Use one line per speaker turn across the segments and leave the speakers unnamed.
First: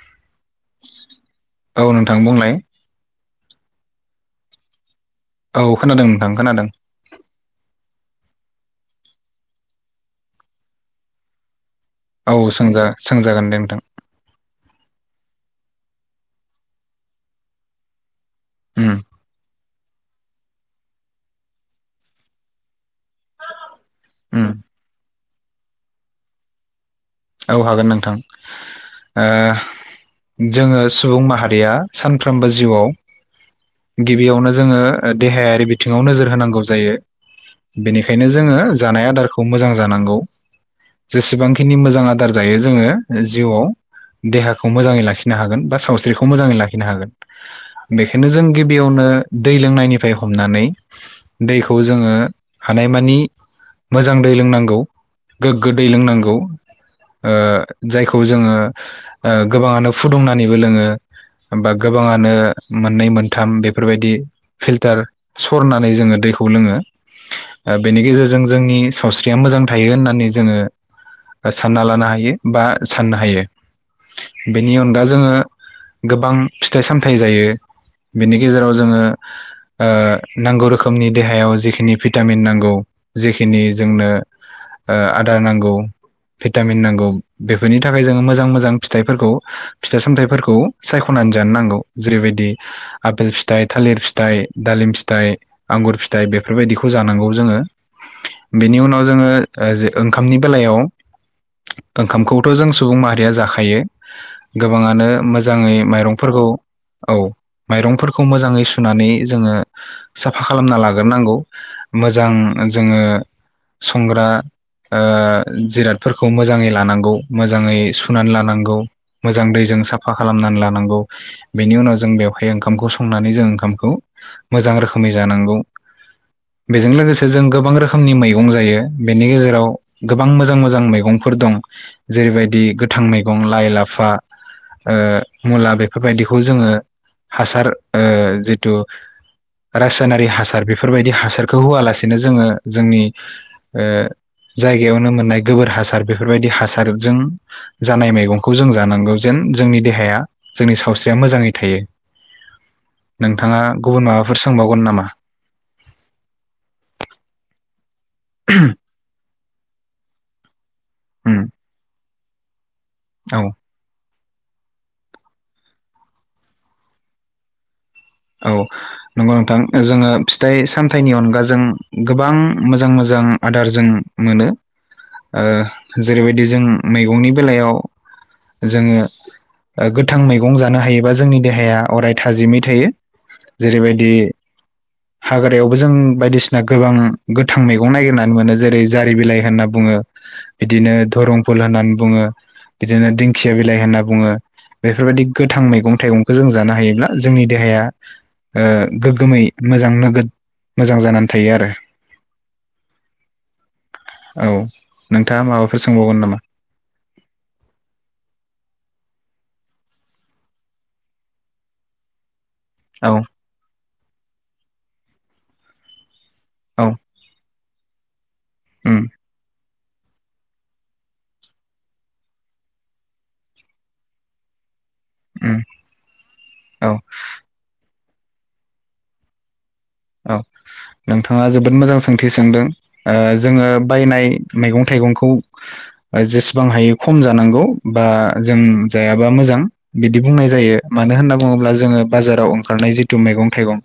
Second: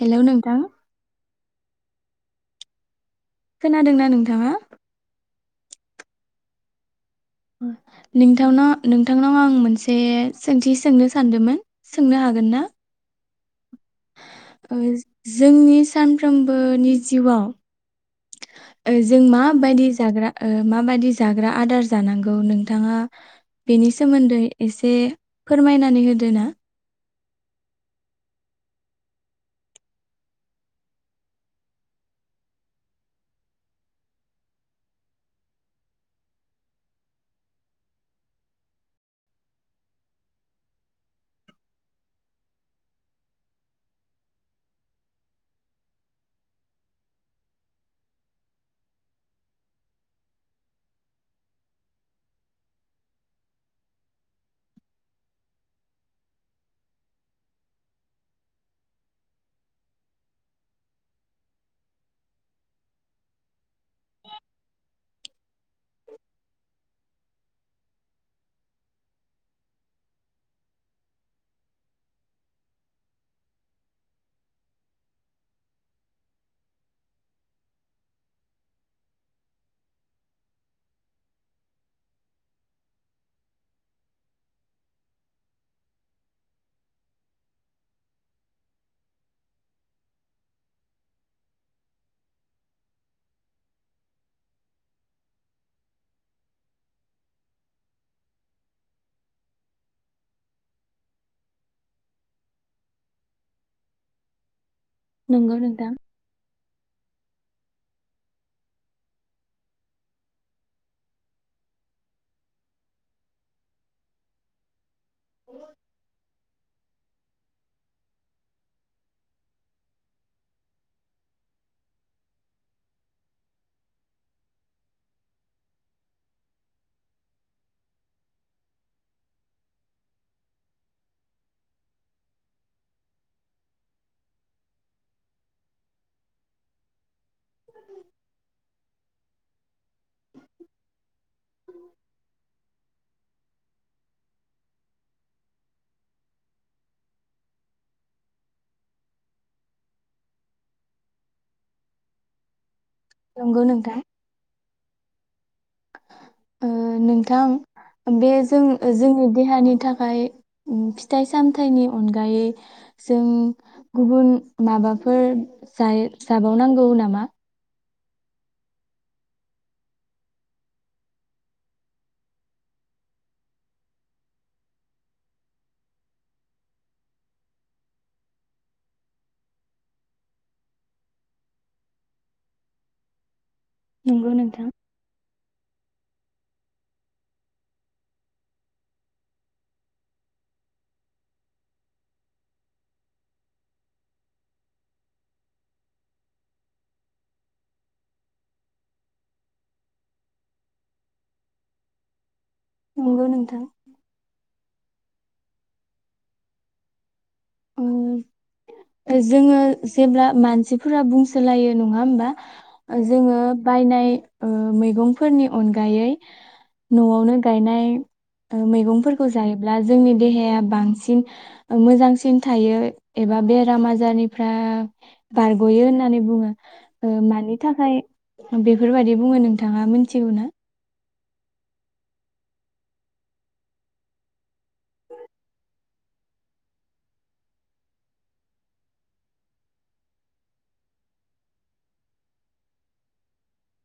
Hello नोंथां
औ नोंथां बुंलाय?
खोनादोंना नोंथाङा?
औ खोनादों नोंथां खोनादों।
नोंथांनाव नोंथांनाव आं मोनसे सोंथि सोंनो सानदोंमोन? सोंनो
औ
हागोन ना?
सोंजा सों जागोन दे नोंथां।
ओ जोंनि सानफ्रोमबोनि जिउआव
उम
जों माबायदि जाग्रा ओ माबायदि जाग्रा आदार जानांगौ नोंथाङा बेनि सोमोन्दै
उम
एसे फोरमायनानै होदो ना?
औ हागोन नोंथां ओ जोङो सुबुं माहारिया सानफ्रोमबो जिउआव गिबियावनो जोङो देहायारि बिथिङाव नोजोर होनांगौ जायो बेनिखायनो जोङो जानाय आदारखौ मोजां जानांगौ। जेसेबांखिनि मोजां आ दार जायो जोङो जिउआव देहाखौ मोजाङै लाखिनो हागोन बा सावस्रिखौ मोजाङै लाखिनो हागोन बेखायनो जों गिबियावनो दै लोंनायनिफ्राय हमनानै दैखौ जोङो हानायमानि मोजां दै लोंनांगौ गोग्गो दै लोंनांगौ। ओ जायखौ जोङो ओ गोबाङानो फुदुंनानैबो लोङो बा गोबाङानो मोननै मोनथाम बेफोरबायदि फिल्टार सरनानै जोङो दैखौ लोङो। ओ बेनि गेजेरजों जोंनि सावस्रिया मोजां थायो होननानै जोङो ओ सानना लानो हायो बा साननो हायो बेनि अनगा जोङो गोबां फिथाइ सामथाइ जायो बेनि गेजेराव जोङो ओ नांगौ रोखोमनि देहायाव जिखिनि भिटामिन नांगौ जेखिनि जोंनो ओ आदार नांगौ भिटामिन नांगौ बेफोरनि थाखाय जोङो मोजां मोजां फिथाइफोरखौ फिथाइ सामथाइफोरखौ सायख'नानै जानो नांगौ। जेरैबायदि आफेल फिथाइ, थालिर फिथाइ, दालिम फिथाइ, आंगुर फिथाइ बेफोरबायदिखौ जानांगौ जोङो। बेनि उनाव जोङो ओंखामनि बेलायाव ओंखामखौथ' जों सुबुं माहारिया जाखायो। गोबाङानो
नंगौ
मोजाङै
नोंथां
माइरंफोरखौ औ माइरंफोरखौ मोजाङै सुनानै जोङो साफा खालामना लाग्रोनांगौ मोजां जोङो संग्रा ओ फोर मोजाङै लानांगौ मोजाङै सुनानै लानांगौ मोजां दैजों साफा खालामनानै लानांगौ। बेनि उनाव जों बेवहाय ओंखामखौ संनानै जों ओंखामखौ मोजां रोखोमै जानांगौ बेजों लोगोसे जों गोबां रोखोमनि मैगं जायो बेनि गेजेराव गोबां मोजां मो जां मैगंफोर दं जेरैबादि गोथां मैगं लाइ लाफा ओ मुला बेफोर बादिखौ जोंयो हासार ओ जेथु रासायनारि हासार बेफोर बादि हासारखौ होयालासे जोंङो जोंनि ओ जायगायावनो मोननाय गोबोर हासार बेफोरबायदि हासारजों जानाय मैगंखौ जों जानांगौ जेन जोंनि देहाया जोंनि सावस्रिया मोजाङै थायो। नोंथाङा
नंगौ नोंथां
गुबुन माबाफोर सोंबावगोन ना मा?
ओ नोंथां बे जों जोंनि देहानि थाखाय फिथाइ
उम
सामथाइनि अनगायै जों
औ
गुबुन माबाफोर जायो जाबावनांगौ नामा?
औ नंगौ नोंथां जोङो फिथाइ सामथाइनि अनगाजों गोबां मोजां मोजां आदार जों मोनो ओ जेरैबायदि जों मैगंनि बेलायाव जोङो गोथां मैगं जानो हायोबा जोंनि देहाया अराय थाजिमै थायो। जेरैबायदि
नंगौ नोंथां।
हाग्रायावबो जों बायदिसिना गोबां गोथां मैगं नागिरनानै मोनो जेरै जारि बिलाइ होनना बुङो। बिदिनो दरं फुल होननानै बुङो बिदिनो दिंखिया बिलाइ होनना बुङो बेफोरबायदि गोथां मैगं थाइगंखौ जों जानो हायोब्ला जोंनि देहाया ओ गोग्गोमै मोजां नोगोद मोजां जानानै थायो आरो
नंगौ नोंथां।
औ नोंथाङा माबाफोर सोंबावगोन नामा?
ओ जोङो जेब्ला मानसिफोरा बुंसोलायो नङा होमबा।
औ
जोङो बायनाय ओ मैगंफोरनि अनगायै
औ
न'आवनो गायनाय
उम
मैगंफोरखौ जायो ब्ला जोंनि देहाया बांसिन मोजांसिन थायो एबा बेराम आजारनिफ्राय
उम
बारग'यो होननानै बुङो
औ
ओ मानि थाखाय बेफोरबायदि बुङो नों नोंथाङा मिथिगौ
औ
ना?
नोंथाङा जोबोद मोजां सोंथि सोंदों ओ जोङो बायनाय मैगं थायगंखौ जेसेबां हायो खम जानांगौ बा जों जायाबा मोजां बिदि बुंनाय जायो मानो होनना बुङोब्ला जोङो बाजाराव ओंखारनाय जिथु मैगं थाइगं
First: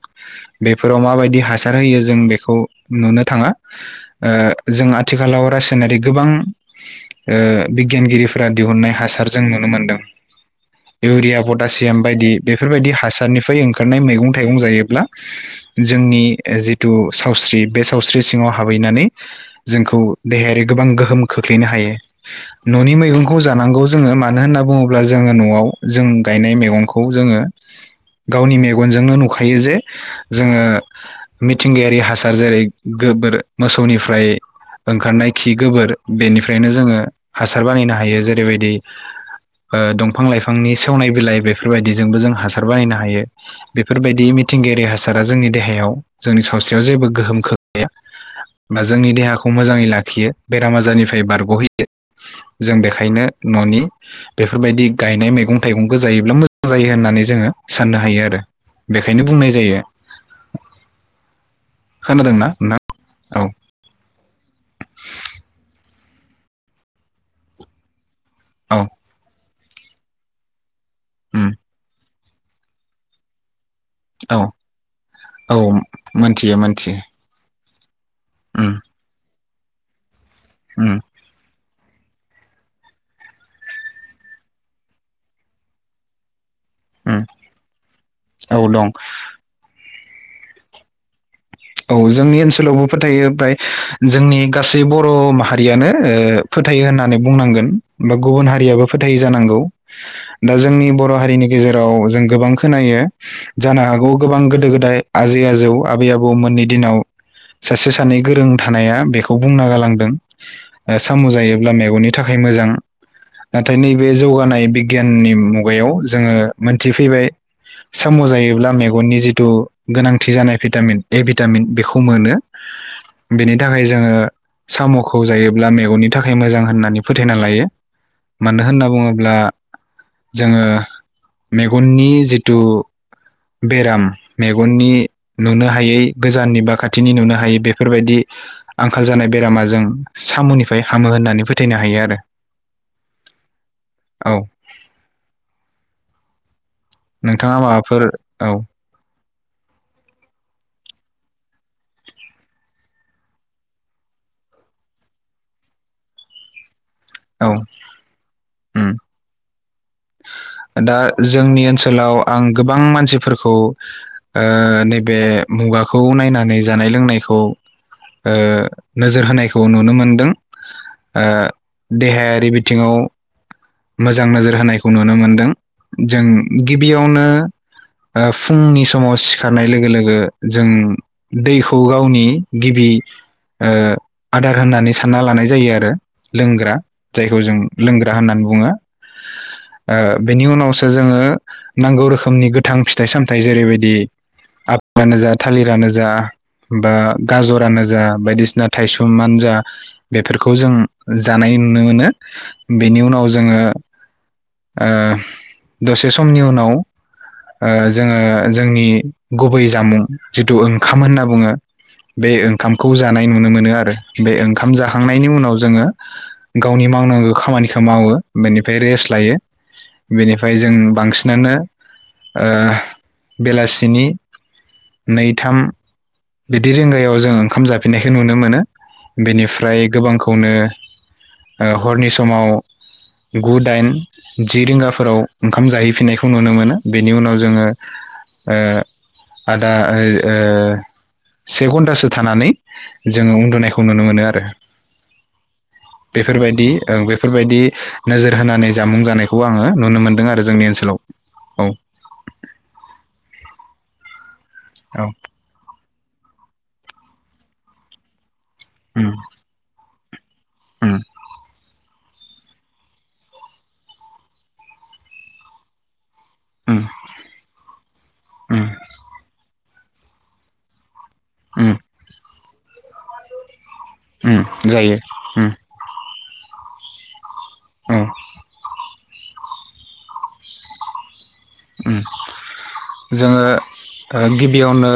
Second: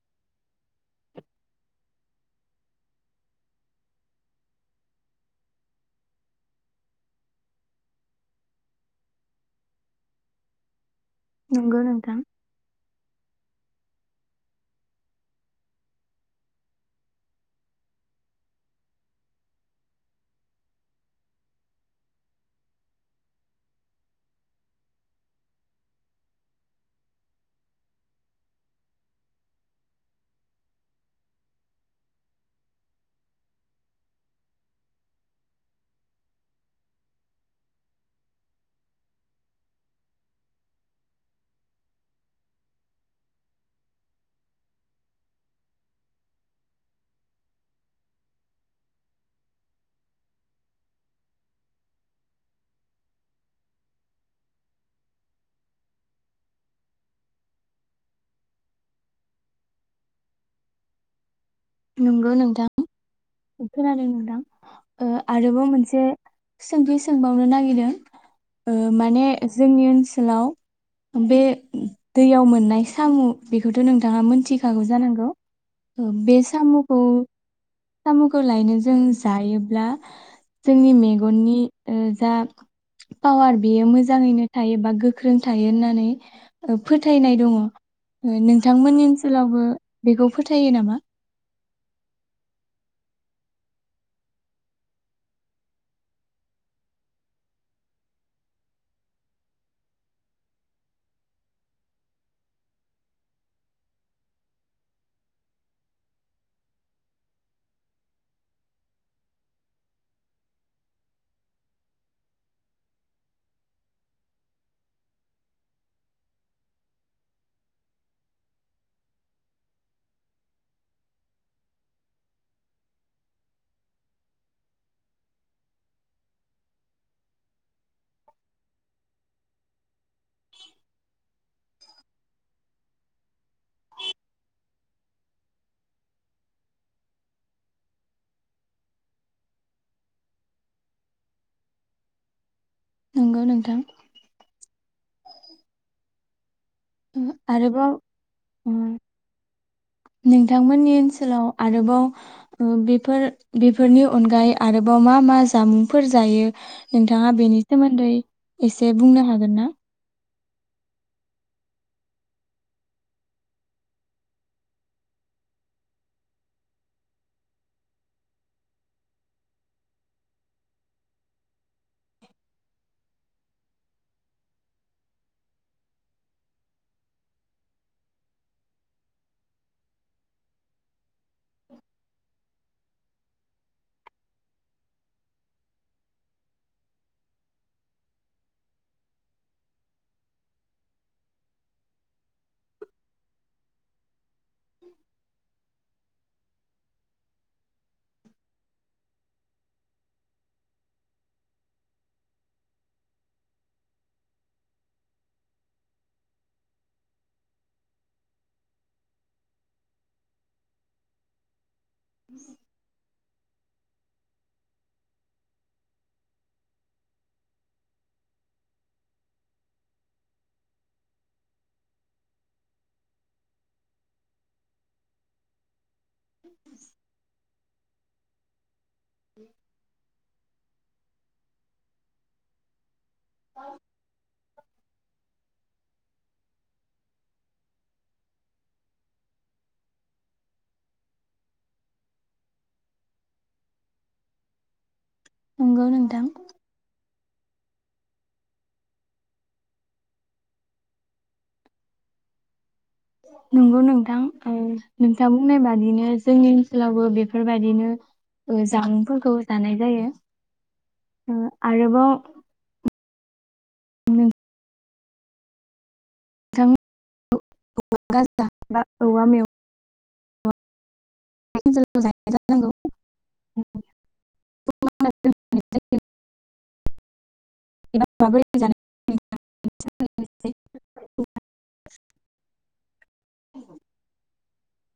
बे फोराव माबायदि हासार होयो जों बेखौ नुनो थाङा ओ जों आथिखालाव रासायनारि गोबां ओ बिगियानगिरिफोरा दिहुननाय हासार जों नुनो मोनदों। इउरिया
नंगौ
पटासियाम
नोंथां।
बायदि बेफोरबायदि हासारनि फ्राय ओंखारनाय मैगं थाइगं जायोब्ला जोंनि जिथु सावस्रि बे सावस्रि सिङाव हाबहैनानै जोंखौ देहायारि गोबां गोहोम खोख्लैनो हायो न'नि मैगंखौ जानांगौ जोङो मानो होनना बुङोब्ला जोङो न'आव जों गायनाय मैगंखौ जोङो गावनि मेगनजोंनो नुखायो जे जोङो मिथिंगायारि हासार जेरै गोबोर मोसौनिफ्राय ओंखारनाय खि गोबोर बेनिफ्रायनो जोङो हासार बानायनो हायो। जेरैबायदि दंफां लाइफांनि सेवनाय बिलाइ बेफोरबायदिजोंबो जों हासार बानायनो हायो बेफोरबायदि मिथिंगायारि हासार सारा जोंनि देहायाव जोंनि सावस्रियाव जेबो गोहोम खोखैया बा जोंनि देहाखौ मोजाङै लाखियो बेराम आजारनिफ्राय बारग'हैयो जों बेखायनो न'नि बेफोरबायदि गायनाय मैगं थाइगंखौ जायोब्ला मोजां जायो होननानै जोङो साननो हायो आरो बेखायनो बुंनाय जायो।
नंगौ
खोनादोंना
नोंथां।
नोंथां औ
खोनादों नोंथां ओ आरोबाव मोनसे सोंथि सोंबावनो नागिरदों। ओ
औ
माने जोंनि ओनसोलाव बे
उम
दैयाव मोननाय सामु। बेखौथ' नोंथाङा
औ
मोनथिखागौ जानांगौ
औ
ओ बे
मोनथियो मोनथियो
सामुखौ सामुखौ
उम
लायनो जों जायोब्ला जोंनि
उम
मेगननि ओ जा पावार बेयो मोजाङैनो थायो बा गोख्रों थायो होननानै ओ
उम
फोथायनाय दङ
औ दं
नोंथांमोननि ओनसोलावबो बेखौ फोथायो नामा
औ जोंनि ओनसोलावबो फोथायो ओमफ्राय जोंनि गासै बर' माहारियानो ओ फोथायो होननानै बुंनांगोन बा गुबुन हारियाबो फोथायो जानांगौ दा जोंनि बर' हारिनि गेजेराव जों गोबां खोनायो जानो हागौ गोबां गोदो-गोदाय आजै-आजौ आबै-आबौ आबौ मोननि दिनाव सासे सानै गोरों थानाया बेखौ बुंना गालांदों ओ सामु जायोब्ला मेगननि थाखाय मोजां नाथाय नैबे जौगानाय बिगियाननि मुगायाव जोङो मोनथिफैबाय सामु जायोब्ला मेगननि जिथु गोनांथि जानाय भिटामिन एभिटामिन बेखौ मोनो बेनि थाखाय जोङो सामुखौ जायोब्ला मेगननि थाखाय मोजां होननानै फोथायना लायो मानो होनना बुङोब्ला जोङो मेगननि जिथु बेराम मेगननि नुनो हायै गोजाननि बा खाथिनि नुनो हायि बेफोरबायदि आंखाल जानाय बेरामा जों सामुनिफ्राय हामो होननानै फोथायनो हायो आरो
नंगौ नोंथां
औ
ओ
नोंथाङा
आरोबाव
माबाफोर औ
उम नोंथांमोननि ओनसोलाव आरोबाव बेफोर बेफोरनि अनगायै आरोबाव मा मा जामुंफोर जायो। नोंथाङा
औ
बेनि सोमोन्दै एसे
उम
बुंनो हागोन ना
दा जोंनि ओनसोलाव आं गोबां मानसिफोरखौ ओ नैबे मुगाखौ नायनानै जानाय लोंनायखौ ओ नोजोर होनायखौ नुनो मोनदों ओ देहायारि बिथिङाव मोजां नोजोर होनायखौ नुनो मोनदों जों गिबियावनो ओ फुंनि समाव सिखारनाय लोगो लोगो जों दैखौ गावनि गिबि ओ आदार होननानै सानना लानाय जायो आरो लोंग्रा जायखौ जों लोंग्रा होननानै बु ङो ओ बेनि उनावसो जोङो नांगौ रोखोमनि गोथां फिथाइ-सामथाइ जेरैबायदि आप गानो जा थालिर गानो जा बा गजरानो जा बायदिसिना थायसुमानो जा बेफोरखौ जों जानाय नुनो मोनो बेनि उनाव जोङो ओ दसे समनि उनाव ओ जोङो जोंनि गुबै जामुं जिथु ओंखाम होनना बुङो। बे ओंखामखौ जानाय नुनो मोनो आरो बे ओंखाम जाखांनायनि उनाव जोङो गावनि मावनांगौ खामानिखौ मावो। बेनिफ्राय रेस्ट लायो बेनिफ्राय जों बांसिनानो ओ बेलासेनि नै थाम बिदि रिंगायाव जों ओंखाम जा फिनायखौ नुनो मोनो बेनिफ्राय गोबांखौनो ओ हरनि समाव गु दाइन जि रिंगाफोराव ओंखाम जाहैफिननायखौ नुनो मोनो बेनि उनाव जोङो ओ आदा ओ से घन्टासो थानानै जोङो उन्दुनायखौ नुनो मोनो आरो
नंगौ नोंथां
बेफोरबायदि ओं बे बेफोरबायदि नोजोर होनानै जामुं जानायखौ आङो नुनो मोनदों आरो जोंनि ओनसोलाव औ
नोंगौ नोंथां ओं
औ
नोंथां बुंनाय बादिनो जोंनि ओनसोलावबो बेफोरबायदिनो ओ
उम
जामुंफोरखौ जानाय जायो।
उम
ओ आरोबाव
उम
नोंथां
उम
[unintelligible] औवा मेव
उम।
[unintelligible]
उ जायो उम। औ
बेबा माबोरै जानो [inaudible] [unintelligible]
उम। [inaudible] जोङो ओ गिबि बेयावनो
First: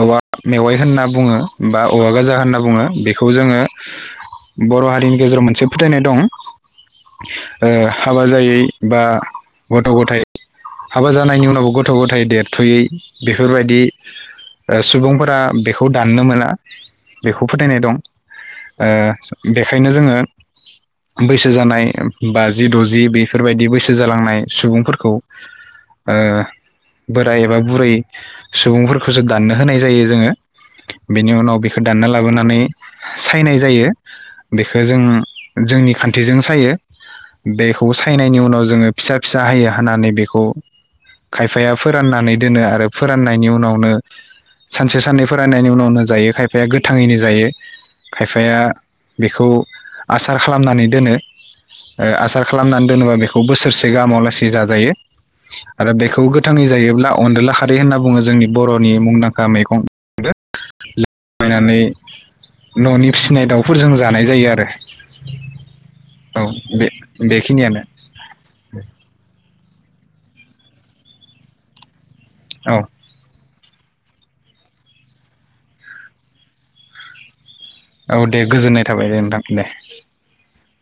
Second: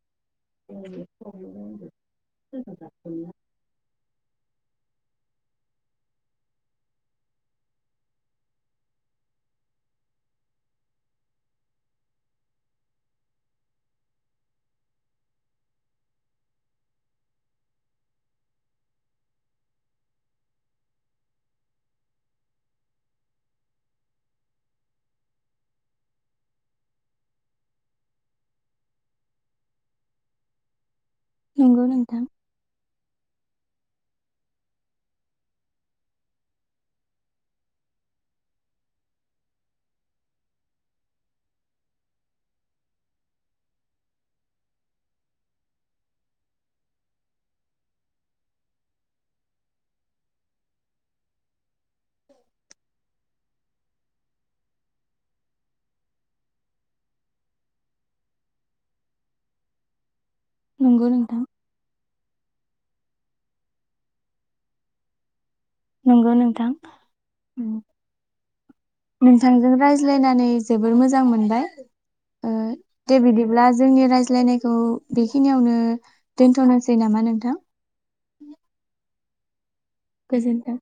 औवा। मेवाइ होनना बुङो बा औवा गोजा होनना बुङो बेखौ जोङो बर हारिनि गेजेराव मोनसे फोथायनाय ओ दं हाबा जायै बा गथ गथाय। हाबा जानायनि उनावबो गथ गथाय देरथयै बेफोरबायदि सुबुंफोरा बेखौ दाननो मोना बेखौ फोथायनाय दं ओ बेखायनो जोङो बैसो जानाय बाजि दजि बेफोरबायदि बैसो जालांनाय सुबुंफोरखौ। ओ बोराय एबा बुरै सुबुंफोरखौसो दाननो होनाय जायो जोङो। बेनि उनाव बेखौ
नंगौ
दानना
नोंथां
लाबोनानै सायनाय जायो बेखौ जों जोंनि खान्थिजों सायो बेखौ सायनायनि उनाव जोङो फिसा फिसा हायो होननानै बे बेखौ खायफाया फोराननानै दोनो आरो फोराननायनि उनावनो सानसे साननै फोराननायनि उनावनो जायो खायफाया गोथाङैनो जायो खायफाया बेखौ आसार खालामनानै दोनो आसार खालामनानै दोनोबा बेखौ बोसोरसे गाहामाव लासै जाजायो। आरो बेखौ गोथाङै जायोब्ला अनदला खारै होनना बुङो जोंनि बर'नि मुंदांखा मैगं।
नंगौ नोंथां
नानै [inaudible] न'नि फिसिनाय दाउफोरजों जानाय जायो आरो।
नंगौ
औ
नोंथां
बे बेखिनियानो।
नोंथांजों रायज्लायनानै जोबोर मोजां मोनबाय।
औ
दे बिदिब्ला जोंनि रायज्लायनायखौ बेखिनियावनो दोनथ'नोसै नामा नोंथां?
औ दे गोजोननाय थाबाय दे नोंथां। दे।
गोजोन्थों।